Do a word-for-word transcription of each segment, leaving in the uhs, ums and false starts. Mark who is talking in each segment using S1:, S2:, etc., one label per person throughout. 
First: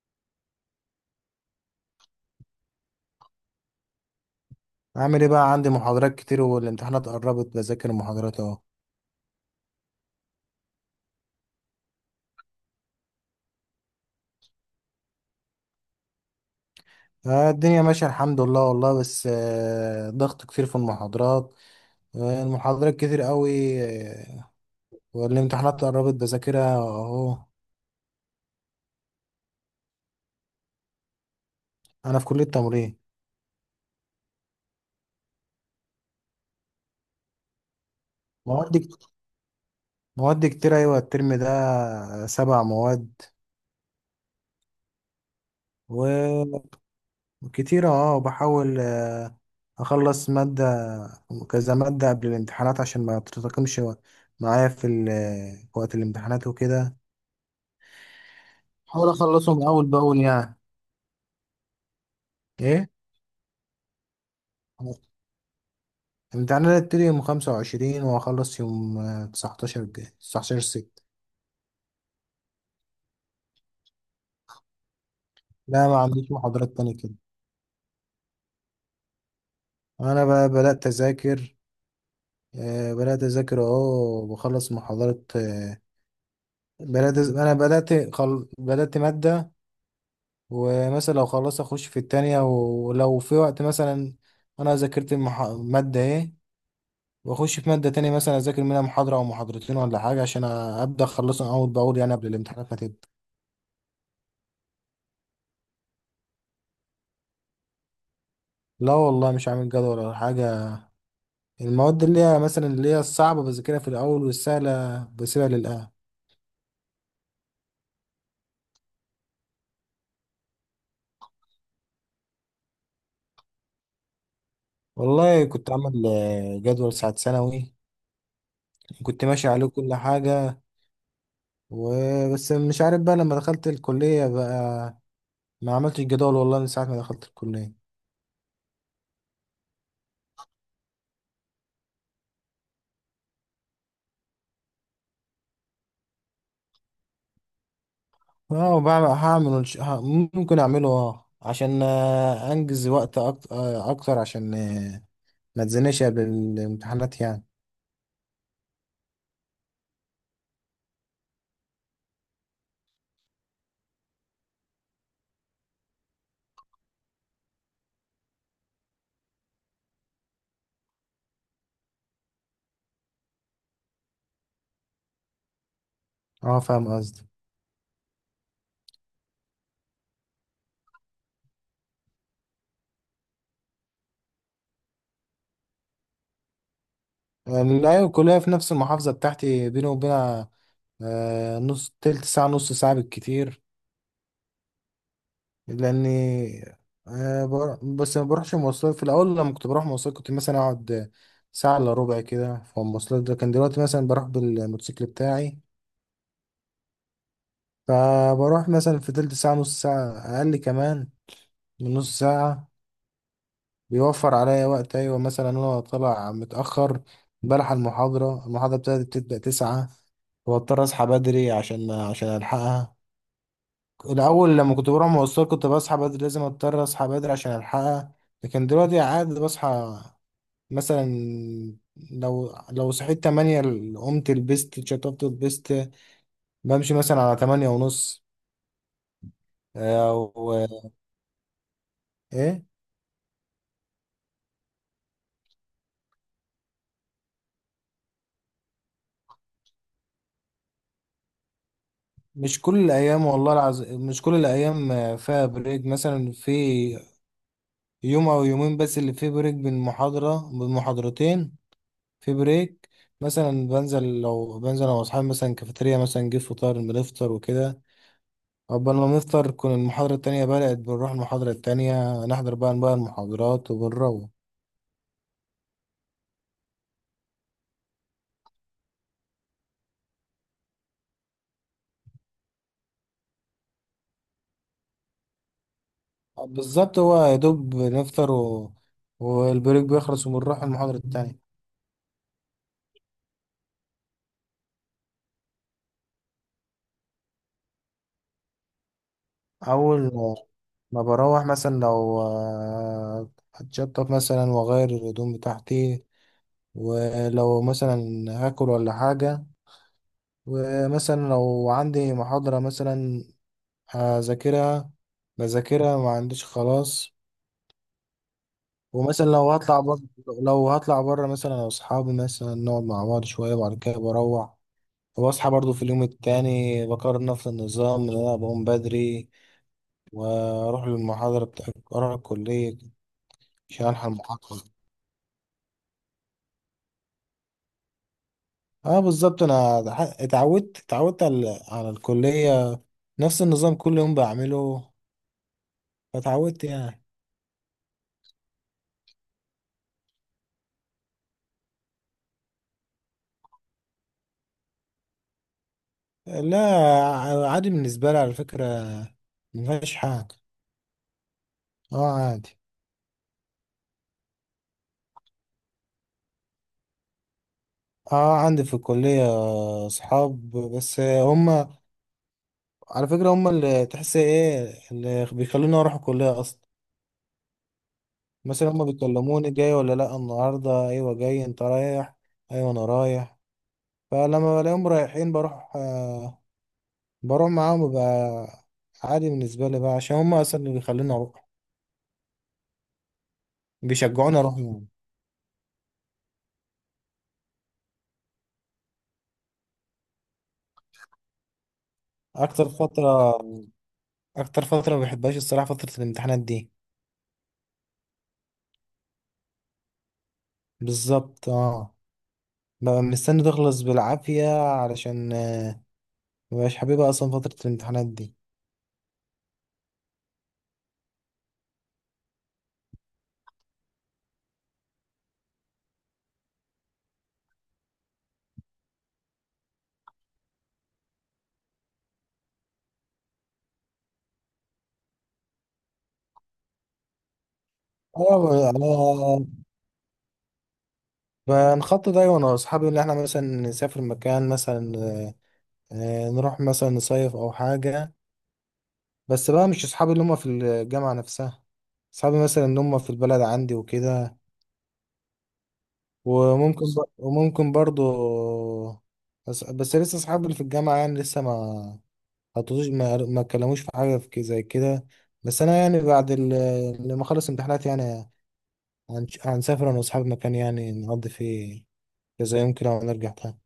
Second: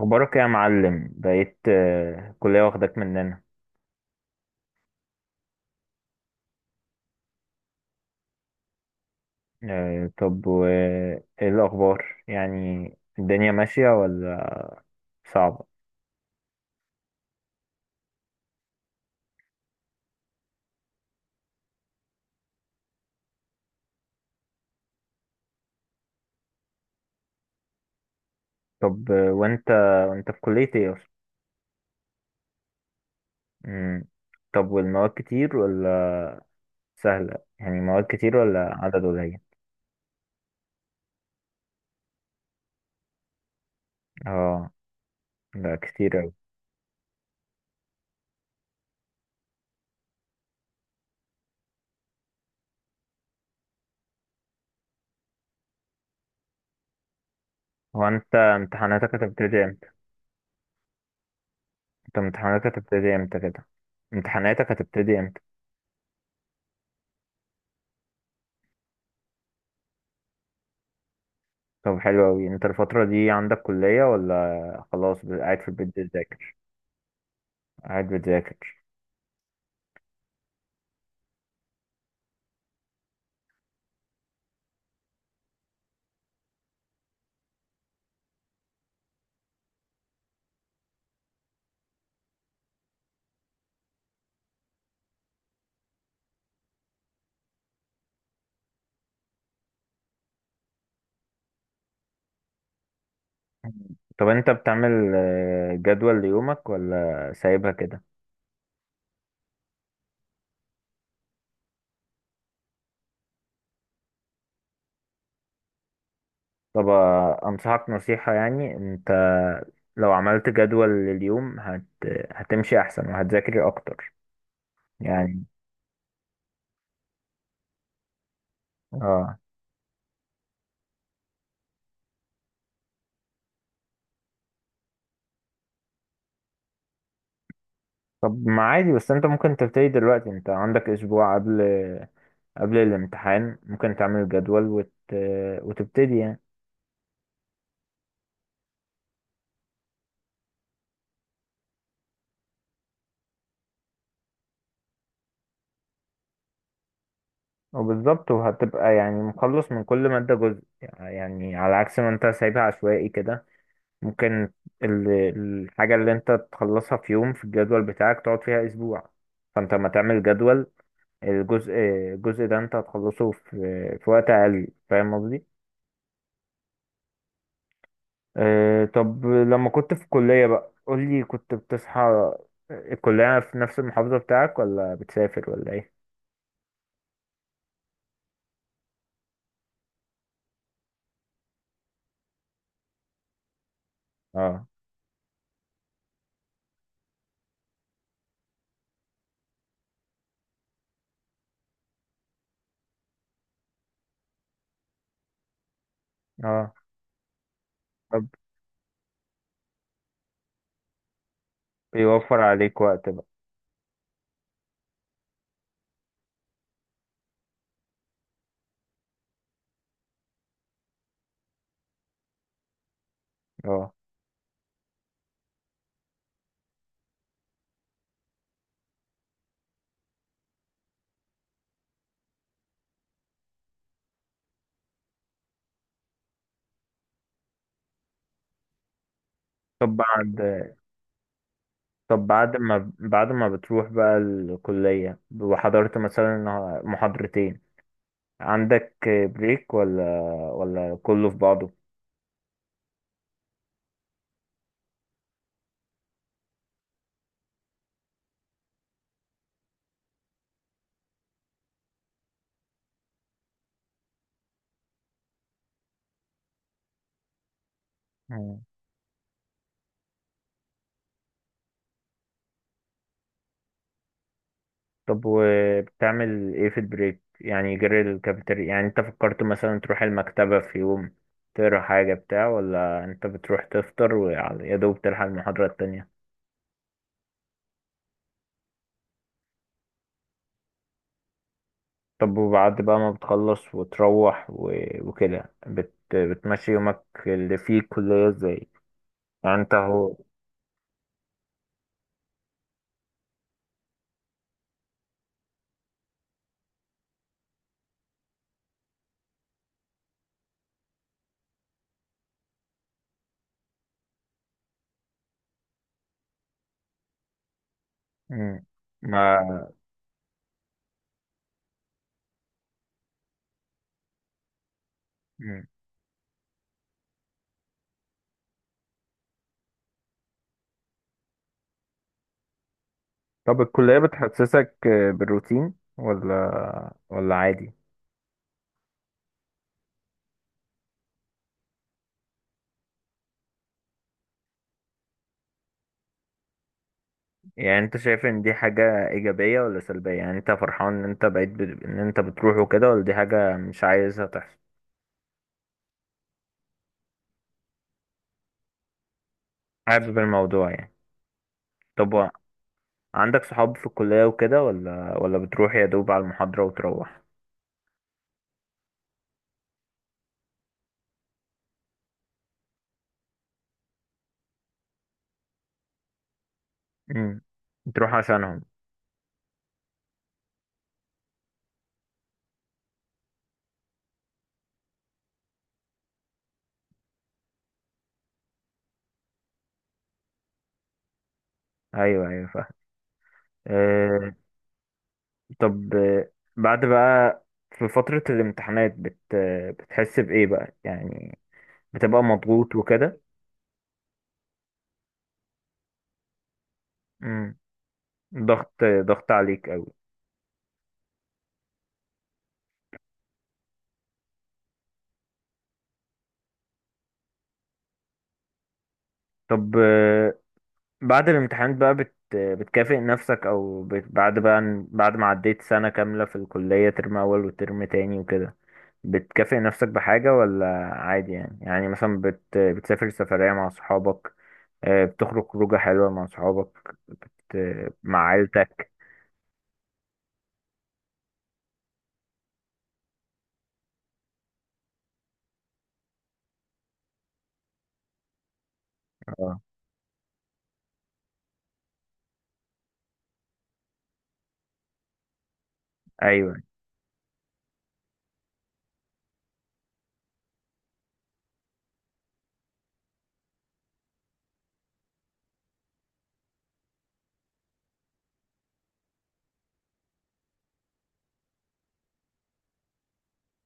S1: اخبارك إيه يا معلم بقيت آه، كلية واخدك مننا.
S2: عامل ايه بقى. عندي محاضرات كتير والامتحانات قربت، بذاكر المحاضرات اهو.
S1: آه، طب وايه الاخبار؟ يعني الدنيا ماشية ولا صعبة؟
S2: آه، الدنيا ماشية الحمد لله والله، بس آه، ضغط كتير في المحاضرات. آه، المحاضرات كتير قوي. آه، والامتحانات قربت، بذاكرها اهو.
S1: طب آه، وانت وانت في كلية ايه اصلا؟
S2: انا في كلية تمريض.
S1: مم. طب والمواد كتير ولا سهلة؟ يعني مواد كتير ولا
S2: مواد
S1: عدد
S2: كت-
S1: قليل؟
S2: مواد كتير، ايوه الترم ده آه، سبع مواد
S1: اه، ده كتير اوي.
S2: وكتير. اه بحاول آه، اخلص مادة، كذا مادة قبل الامتحانات عشان ما تتراكمش معايا في ال- في وقت الامتحانات وكده،
S1: هو انت
S2: حاول
S1: امتحاناتك
S2: اخلصهم
S1: هتبتدي امتى؟
S2: اول باول يعني.
S1: انت امتحاناتك
S2: ايه،
S1: هتبتدي امتى كده؟ امتحاناتك هتبتدي امتى؟
S2: امتحاننا هتبتدي يوم خمسة وعشرين وهخلص يوم آه، تسعتاشر الجاي، تسعتاشر ستة.
S1: طب حلو اوي، انت الفترة دي عندك كلية ولا خلاص قاعد في البيت
S2: لا، ما عنديش
S1: بتذاكر؟
S2: محاضرات تاني كده.
S1: قاعد بتذاكر؟
S2: انا بقى بدأت اذاكر، آه، بدأت اذاكر اهو، بخلص محاضرات آه، بدأت أز- انا بدأت خل... بدأت مادة، ومثلا لو خلصت اخش في التانية، ولو في وقت مثلا انا ذاكرت المح... مادة ايه، واخش في مادة تانية مثلا اذاكر منها محاضرة او محاضرتين ولا حاجة عشان أ- ابدأ اخلصهم اول باول يعني قبل الامتحانات ما تبدأ.
S1: طب انت بتعمل آه، جدول ليومك ولا سايبها كده؟
S2: لا والله، مش عامل جدول ولا حاجة. المواد اللي هي مثلا اللي هي الصعبة بذاكرها في الأول، والسهلة بسيبها للآخر.
S1: طب آه، انصحك نصيحة، يعني انت لو عملت جدول لليوم هت... هتمشي احسن وهتذاكر اكتر، يعني.
S2: والله كنت عامل آه، جدول ساعة ثانوي، كنت
S1: اه.
S2: ماشي عليه كل حاجة. وبس مش عارف بقى، لما دخلت الكلية بقى ما عملتش جدول والله من ساعة ما دخلت الكلية.
S1: طب ما عادي، بس انت ممكن تبتدي دلوقتي، انت عندك اسبوع قبل، قبل الامتحان ممكن تعمل جدول وت... وتبتدي يعني.
S2: اه، وبعمل هعمل إنش- ه- ممكن أعمله، اه عشان آه، أنجز وقت أكت- آه، أكتر، عشان آه، ما تزنقش قبل الامتحانات يعني.
S1: وبالظبط، وهتبقى يعني مخلص من كل مادة جزء، يعني على عكس ما انت سايبها عشوائي كده. ممكن ال- الحاجة اللي انت تخلصها في يوم في الجدول بتاعك تقعد فيها اسبوع، فانت لما تعمل جدول الجزء الجزء ده انت هتخلصه في في وقت اقل، فاهم قصدي؟
S2: اه، فاهم قصدي.
S1: اه. طب لما كنت في الكلية بقى قولي، كنت بتصحى؟ الكلية في نفس المحافظة بتاعك ولا بتسافر ولا ايه؟
S2: لا، الكلية في نفس المحافظة بتاعتي، بيني وبينها آه، نص تلت ساعة، نص ساعة بالكتير.
S1: اه،
S2: لأني آه، بر- بس ما بروحش مواصلات. في الأول لما كنت بروح مواصلات كنت مثلا أقعد ساعة إلا ربع كده في المواصلات، ده كان. دلوقتي مثلا بروح بالموتوسيكل بتاعي،
S1: اه. طب
S2: فبروح مثلا في تلت ساعة، نص ساعة، أقل كمان من نص
S1: بيوفر
S2: ساعة.
S1: عليك وقت بقى.
S2: بيوفر عليا وقت، أيوة. مثلا أنا طالع متأخر، بلحق المحاضرة المحاضرة بتاعتي بتبدأ تسعة، واضطر اصحى بدري عشان عشان الحقها.
S1: اه.
S2: الأول لما كنت بروح مواصلات كنت بصحى بدري، لازم أضطر أصحى بدري عشان ألحقها. لكن دلوقتي عادي بصحى مثلا، لو لو صحيت تمانية، ال- قمت لبست اتشطبت لبست، بمشي مثلا على تمانية ونص،
S1: طب
S2: أو.
S1: بعد طب بعد
S2: إيه،
S1: ما بعد ما بتروح بقى الكلية وحضرت مثلا محاضرتين، عندك بريك ولا ولا كله في بعضه؟
S2: مش كل الأيام والله العظيم، مش كل الأيام آه، فيها بريك. مثلا في يوم أو يومين بس اللي فيه بريك، بين محاضرة بين محاضرتين في بريك. مثلا بنزل، لو بنزل أنا وأصحابي مثلا كافيتيريا، مثلا نجيب فطار بنفطر وكده.
S1: مم.
S2: قبل ما نفطر تكون المحاضرة التانية بدأت، بنروح المحاضرة التانية نحضر بقى بقى المحاضرات، وبنروح.
S1: طب وبتعمل ايه في البريك؟ يعني جري الكافيتيريا؟ يعني انت فكرت مثلا تروح المكتبة في يوم تقرا حاجة بتاع ولا انت بتروح تفطر ويا دوب تلحق المحاضرة التانية؟
S2: بالظبط، هو يا دوب نفطر و... والبريك بيخلص، وبنروح المحاضرة التانية.
S1: طب وبعد بقى ما بتخلص وتروح و... وكده بت... بتمشي يومك اللي فيه الكلية ازاي، يعني انت
S2: أول
S1: هو؟
S2: ما بروح مثلا، لو آه، هتشطف مثلا وأغير الهدوم بتاعتي، ولو مثلا هاكل ولا حاجة. ومثلا لو عندي محاضرة مثلا هذاكرها، بذاكرها ما عنديش خلاص.
S1: مم.
S2: ومثلا
S1: ما
S2: لو هطلع بره، لو هطلع بره مثلا انا واصحابي مثلا نقعد مع بعض شويه، وبعد كده بروح. وبصحى
S1: مم.
S2: برضو في اليوم التاني بكرر نفس النظام، ان انا بقوم بدري واروح للمحاضره بتاع اروح الكليه
S1: طب
S2: عشان
S1: الكلية
S2: الحق المحاضره.
S1: بتحسسك بالروتين ولا ولا عادي؟
S2: اه بالظبط، انا ح- اتعودت اتعودت على على الكليه، نفس النظام كل يوم بعمله، فاتعودت يعني.
S1: يعني انت شايف ان دي حاجة ايجابية ولا سلبية؟ يعني انت فرحان ان انت بقيت ب... ان انت بتروح وكده، ولا دي حاجة مش عايزها تحصل؟
S2: لا، ع- عادي بالنسبه لي، على فكره مفيهاش
S1: حابب
S2: حاجه.
S1: الموضوع يعني؟
S2: اه
S1: طب و-
S2: عادي.
S1: عندك صحاب في الكلية وكده ولا ولا بتروح يا دوب على المحاضرة وتروح؟
S2: اه عندي في الكلية اصحاب، بس هم على فكرة هم اللي، تحس ايه، اللي بيخلوني اروح الكلية اصلا.
S1: امم بتروح عشانهم؟
S2: مثلا هم بيكلموني، جاي ولا لا؟ النهاردة، ايوه جاي، انت رايح؟ ايوه انا رايح. فلما بلاقيهم رايحين، بروح آه بروح معاهم بقى. عادي بالنسبة لي بقى، عشان هم اصلا اللي بيخلوني اروح،
S1: ايوه، ايوه، فاهم. اه.
S2: بيشجعوني اروح يعني.
S1: طب آه، بعد بقى في فترة الامتحانات بت... بتحس بإيه بقى يعني؟ بتبقى
S2: اكتر
S1: مضغوط وكده؟
S2: فترة، اكتر فترة ما بحبهاش الصراحة فترة الامتحانات دي.
S1: امم ضغط ضغط عليك قوي.
S2: بالظبط اه، ببقى مستني تخلص بالعافية، علشان مبقاش حاببها اصلا فترة الامتحانات دي.
S1: طب بعد الامتحانات بقى بت... بتكافئ نفسك او بت... بعد بقى بعد ما عديت سنة كاملة في الكلية، ترم اول وترم تاني وكده، بتكافئ نفسك بحاجة ولا عادي؟ يعني يعني مثلا بت... بتسافر سفرية مع صحابك، آه، بتخرج خروجة حلوة مع صحابك، بت... مع
S2: اه، انا
S1: عيلتك؟
S2: بنخطط دايما انا واصحابي ان احنا مثلا نسافر مكان مثلا، آه، آه، نروح مثلا نصيف او حاجة. بس
S1: اه،
S2: بقى مش اصحابي اللي هم في الجامعة نفسها، اصحابي مثلا اللي هم في البلد عندي وكده.
S1: ايوه،
S2: وممكن بر... وممكن برضو. بس, بس لسه اصحابي اللي في الجامعة يعني لسه ما حطوش، ما ما اتكلموش في حاجة، في كده- زي كده. بس انا يعني بعد ال- لما اخلص امتحانات يعني، هنش- هنسافر أنا وأصحابي مكان يعني، نقضي فيه كذا يوم كده ونرجع تاني.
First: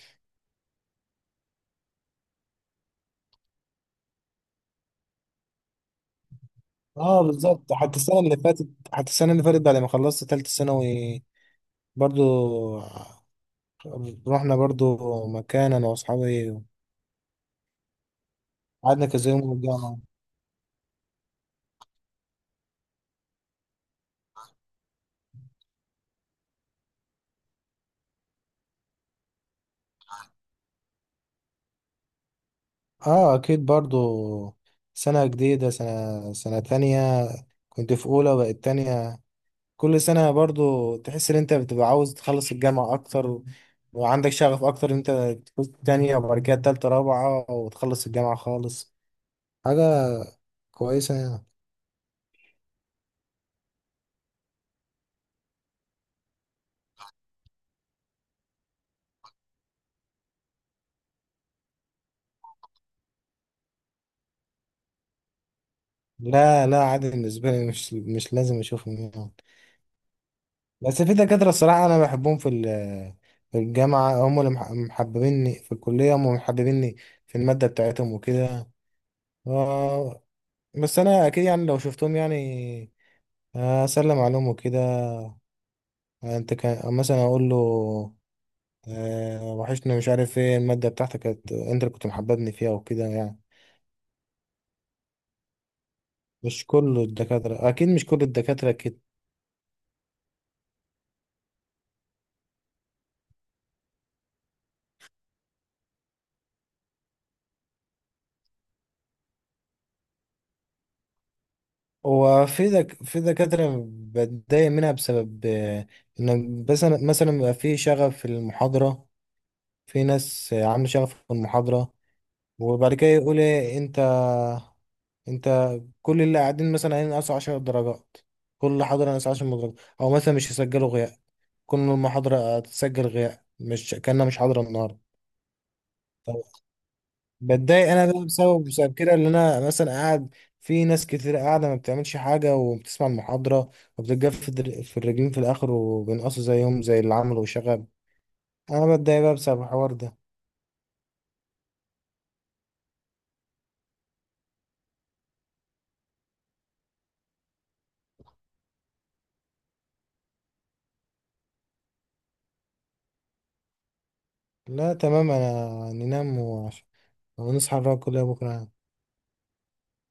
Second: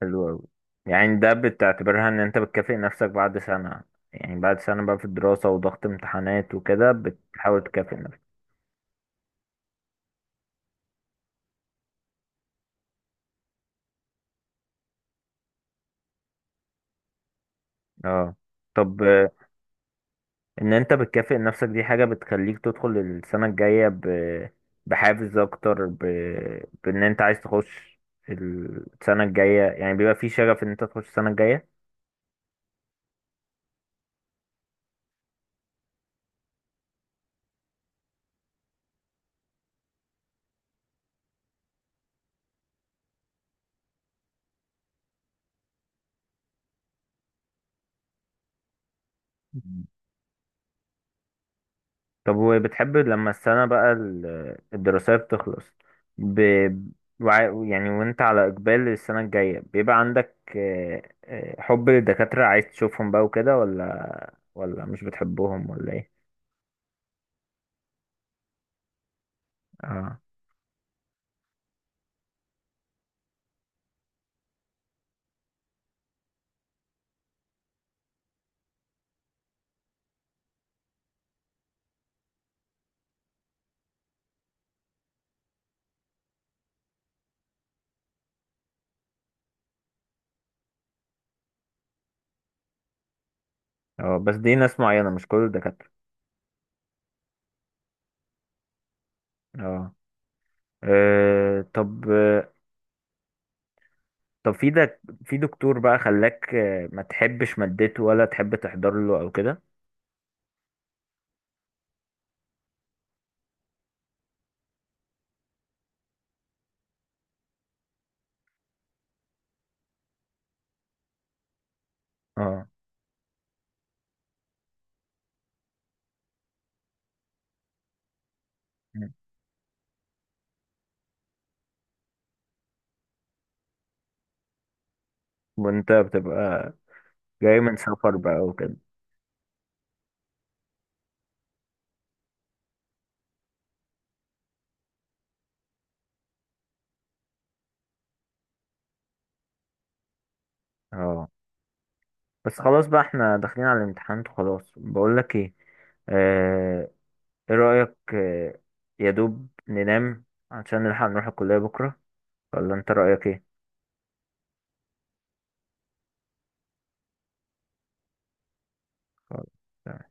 S1: حلو أوي. يعني ده بتعتبرها ان انت بتكافئ نفسك بعد سنة؟ يعني بعد سنة بقى في الدراسة وضغط امتحانات وكده
S2: اه
S1: بتحاول
S2: بالظبط،
S1: تكافئ
S2: حتى السنة
S1: نفسك.
S2: اللي فاتت، حتى السنة اللي فاتت بعد ما خلصت تالتة ثانوي برضو، رحنا برضو مكان أنا وأصحابي،
S1: اه. طب
S2: قعدنا كذا يوم ورجعنا.
S1: ان انت بتكافئ نفسك دي حاجة بتخليك تدخل السنة الجاية ب... بحافز اكتر، ب... بان انت عايز تخش السنة الجاية، يعني بيبقى في شغف ان انت تخش السنة الجاية.
S2: آه أكيد برضو، سنة جديدة، سنة سنة تانية. كنت في أولى بقت تانية. كل سنة برضو تحس ان انت بتبقى عاوز تخلص الجامعة اكتر، و... وعندك شغف اكتر، ان انت تكون تانية وبعد كده تالتة رابعة وتخلص الجامعة خالص. حاجة
S1: مم.
S2: كويسة يعني.
S1: طب وبتحب لما السنة بقى ال- الدراسية بتخلص، ب... وع- يعني وانت على اقبال السنة الجاية بيبقى عندك آه، آه، حب للدكاترة، عايز تشوفهم بقى وكده، ولا ولا مش بتحبهم ولا ايه؟
S2: لا لا، عادي بالنسبة لي، مش مش لازم اشوفهم يعني.
S1: اه.
S2: بس في دكاترة، الصراحة انا بحبهم في ال- في الجامعة، هم اللي مح- محببيني في الكلية، هم اللي محببيني في المادة بتاعتهم وكده. آه، بس انا اكيد يعني لو شفتهم يعني، آه، اسلم عليهم وكده. انت كان مثلا اقول له آه، وحشني، مش عارف ايه، المادة بتاعتك كانت انت اللي كنت محببني فيها وكده يعني.
S1: اه، بس دي ناس معينة مش كل الدكاترة.
S2: مش كل الدكاترة، اكيد مش كل الدكاترة كده.
S1: اه. آه، طب، طب في ده في دكتور بقى خلاك آه، ما تحبش مادته ولا تحب تحضر له او كده؟
S2: هو في دك... في دكاترة بتضايق منها بسبب آه، ان، بس أنا- مثلا بيبقى في شغف في المحاضرة، في ناس آه، عاملة شغف في المحاضرة،
S1: اه،
S2: وبعد كده يقول ايه، انت انت كل اللي قاعدين مثلا هينقصوا عشر درجات، كل حاضر هينقص عشر درجات، او مثلا مش يسجلوا غياب، كل المحاضرة هتسجل غياب مش كأنها مش حاضرة النهاردة.
S1: وانت بتبقى جاي من
S2: بتضايق انا
S1: سفر
S2: بقى
S1: بقى
S2: بسبب
S1: وكده.
S2: بسبب كده، اللي انا مثلا قاعد في ناس كتير قاعده ما بتعملش حاجه وبتسمع المحاضره، وبتتجف در- في الرجلين في الاخر، وبينقصوا زيهم زي اللي عملوا شغب. انا بتضايق بقى بسبب الحوار ده.
S1: اه، بس خلاص بقى، احنا داخلين على الامتحانات وخلاص. بقول لك ايه، آه، ايه رأيك آه، يا دوب ننام عشان نلحق نروح الكلية بكرة، ولا انت رأيك ايه؟
S2: لا تمام، انا ننام وعش- ونصحى نراقب كلها بكره.
S1: خلاص.